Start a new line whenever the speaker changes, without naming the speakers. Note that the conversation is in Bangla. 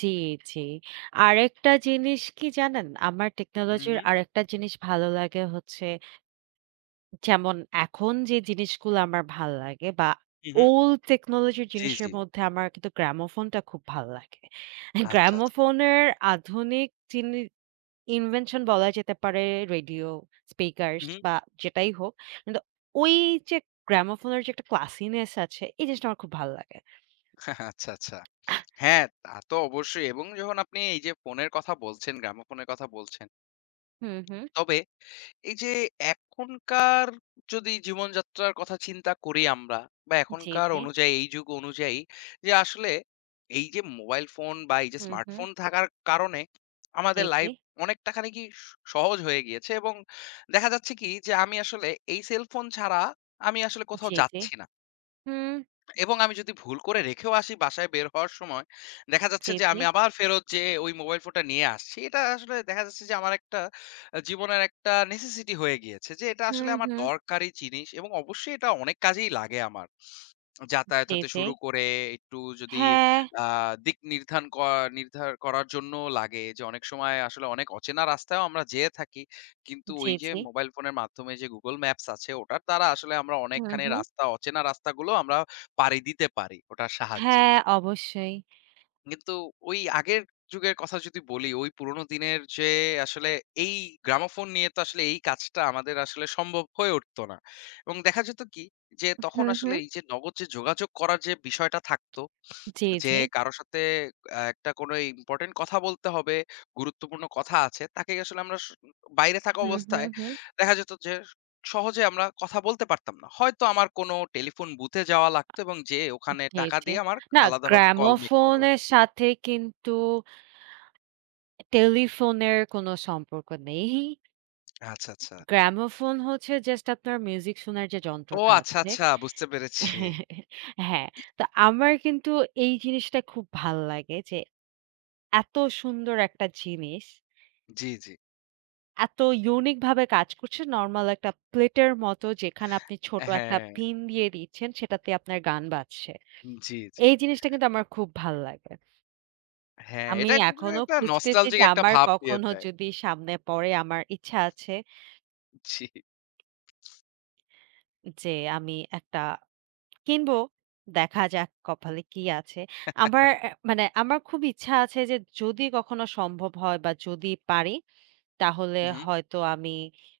জি, জি, আরেকটা জিনিস কি জানেন? আমার
হুম,
টেকনোলজির
হুম।
আরেকটা জিনিস ভালো লাগে হচ্ছে যেমন, এখন যে জিনিসগুলো আমার ভাল লাগে বা
হুম, হুম।
old technology
জি,
জিনিসের
জি।
মধ্যে আমার কিন্তু gramophone টা খুব ভালো লাগে।
আচ্ছা, আচ্ছা।
gramophone এর আধুনিক জিনি invention বলা যেতে পারে, radio, speakers
হুম, হুম।
বা যেটাই হোক। কিন্তু ওই যে gramophone এর যে একটা classiness আছে এই জিনিসটা আমার খুব ভালো লাগে।
আচ্ছা, আচ্ছা। হ্যাঁ তা তো অবশ্যই এবং যখন আপনি এই যে ফোনের কথা বলছেন, gramophone এর কথা বলছেন।
হুম, হুম।
তবে এই যে এখনকার যদি জীবনযাত্রার কথা চিন্তা করি আমরা বা
জি,
এখনকার
জি।
অনুযায়ী এই যুগ অনুযায়ী যে আসলে এই যে মোবাইল ফোন বা এই যে
হুম, হুম।
স্মার্টফোন থাকার কারণে
জি,
আমাদের
জি।
লাইফ অনেকটা খানিকই স সহজ হয়ে গিয়েছে এবং দেখা যাচ্ছে কি যে আমি আসলে এই cellphone ছাড়া আমি আসলে কোথাও
জি, জি,
যাচ্ছি না
হুম।
এবং আমি যদি ভুল করে রেখেও আসি বাসায় বের হওয়ার সময়, দেখা
জি,
যাচ্ছে যে
জি।
আমি আবার ফেরত যেয়ে ওই মোবাইল ফোনটা নিয়ে আসছি। এটা আসলে দেখা যাচ্ছে যে আমার একটা আ জীবনের একটা necessity হয়ে গিয়েছে যে এটা
হুম,
আসলে আমার
হুম।
দরকারি জিনিস এবং অবশ্যই এটা অনেক কাজেই লাগে আমার। যাতায়াত
জি,
হতে
জি।
শুরু করে একটু যদি
হ্যাঁ।
আ দিক নির্ধারন করা নির্ধারন করার জন্যও লাগে যে অনেক সময় আসলে অনেক অচেনা রাস্তায় আমরা যেয়ে থাকি। কিন্তু
জি,
ওই যে
জি।
মোবাইল ফোনের মাধ্যমে যে Google maps আছে ওটার দ্বারা আসলে আমরা
হুম,
অনেকখানি
হুম।
রাস্তা, অচেনা রাস্তাগুলো আমরা পাড়ি দিতে পারি, ওটার সাহায্যে।
হ্যাঁ, অবশ্যই।
কিন্তু ওই আগের যুগের কথা যদি বলি, ওই পুরনো দিনের যে আসলে এই gramophone নিয়ে তো আসলে এই কাজটা আমাদের আসলে সম্ভব হয়ে উঠত না এবং দেখা যেত কি? যে
উ
তখন
হুম,
আসলে
হুম।
এই যে নগদ যে যোগাযোগ করার যে বিষয়টা থাকতো
জি,
যে
জি।
কারো সাথে আ একটা কোনো ইম্পোর্টেন্ট কথা বলতে হবে, গুরুত্বপূর্ণ কথা আছে তাকে আসলে আমরা স বাইরে থাকা
হুম, হুম,
অবস্থায়
হুম।
দেখা যেত যে সহজে আমরা কথা বলতে পারতাম না। হয়তো আমার কোনো টেলিফোন বুথে যাওয়া লাগতো এবং যেয়ে ওখানে
জি,
টাকা
জি,
দিয়ে আমার
না।
আলাদাভাবে call make করা
gramophone
লাগতো।
এর সাথে কিন্তু টেলিফোনের কোন সম্পর্ক নেই।
আচ্ছা, আচ্ছা।
gramophone হচ্ছে জাস্ট আপনার মিউজিক শোনার যে
ও
যন্ত্রটা
আচ্ছা,
আছে।
আচ্ছা, বুঝতে পেরেছি।
হ্যাঁ, তো আমার কিন্তু এই জিনিসটা খুব ভাল লাগে যে, এত সুন্দর একটা জিনিস
জি, জি।
এত unique ভাবে কাজ করছে নরমাল একটা প্লেটের মতো যেখানে আপনি ছোট একটা
হ্যাঁ।
পিন দিয়ে দিচ্ছেন সেটাতে আপনার গান বাজছে।
জি, জি।
এই জিনিসটা কিন্তু আমার খুব ভাল লাগে।
হ্যাঁ,
আমি
এটা [unintelligible]
এখনো
একটা
খুঁজতেছি
নস্টালজিক
যে
একটা
আমার
ভাব দিয়ে
কখনো
দেয়।
যদি সামনে পড়ে আমার ইচ্ছা আছে।
জি।
যে আমি একটা কিনব, দেখা যাক কপালে কি আছে। আমার এ মানে আমার খুব ইচ্ছা আছে যে যদি কখনো সম্ভব হয় বা যদি পারি তাহলে
হুম, হুম।
হয়তো আমি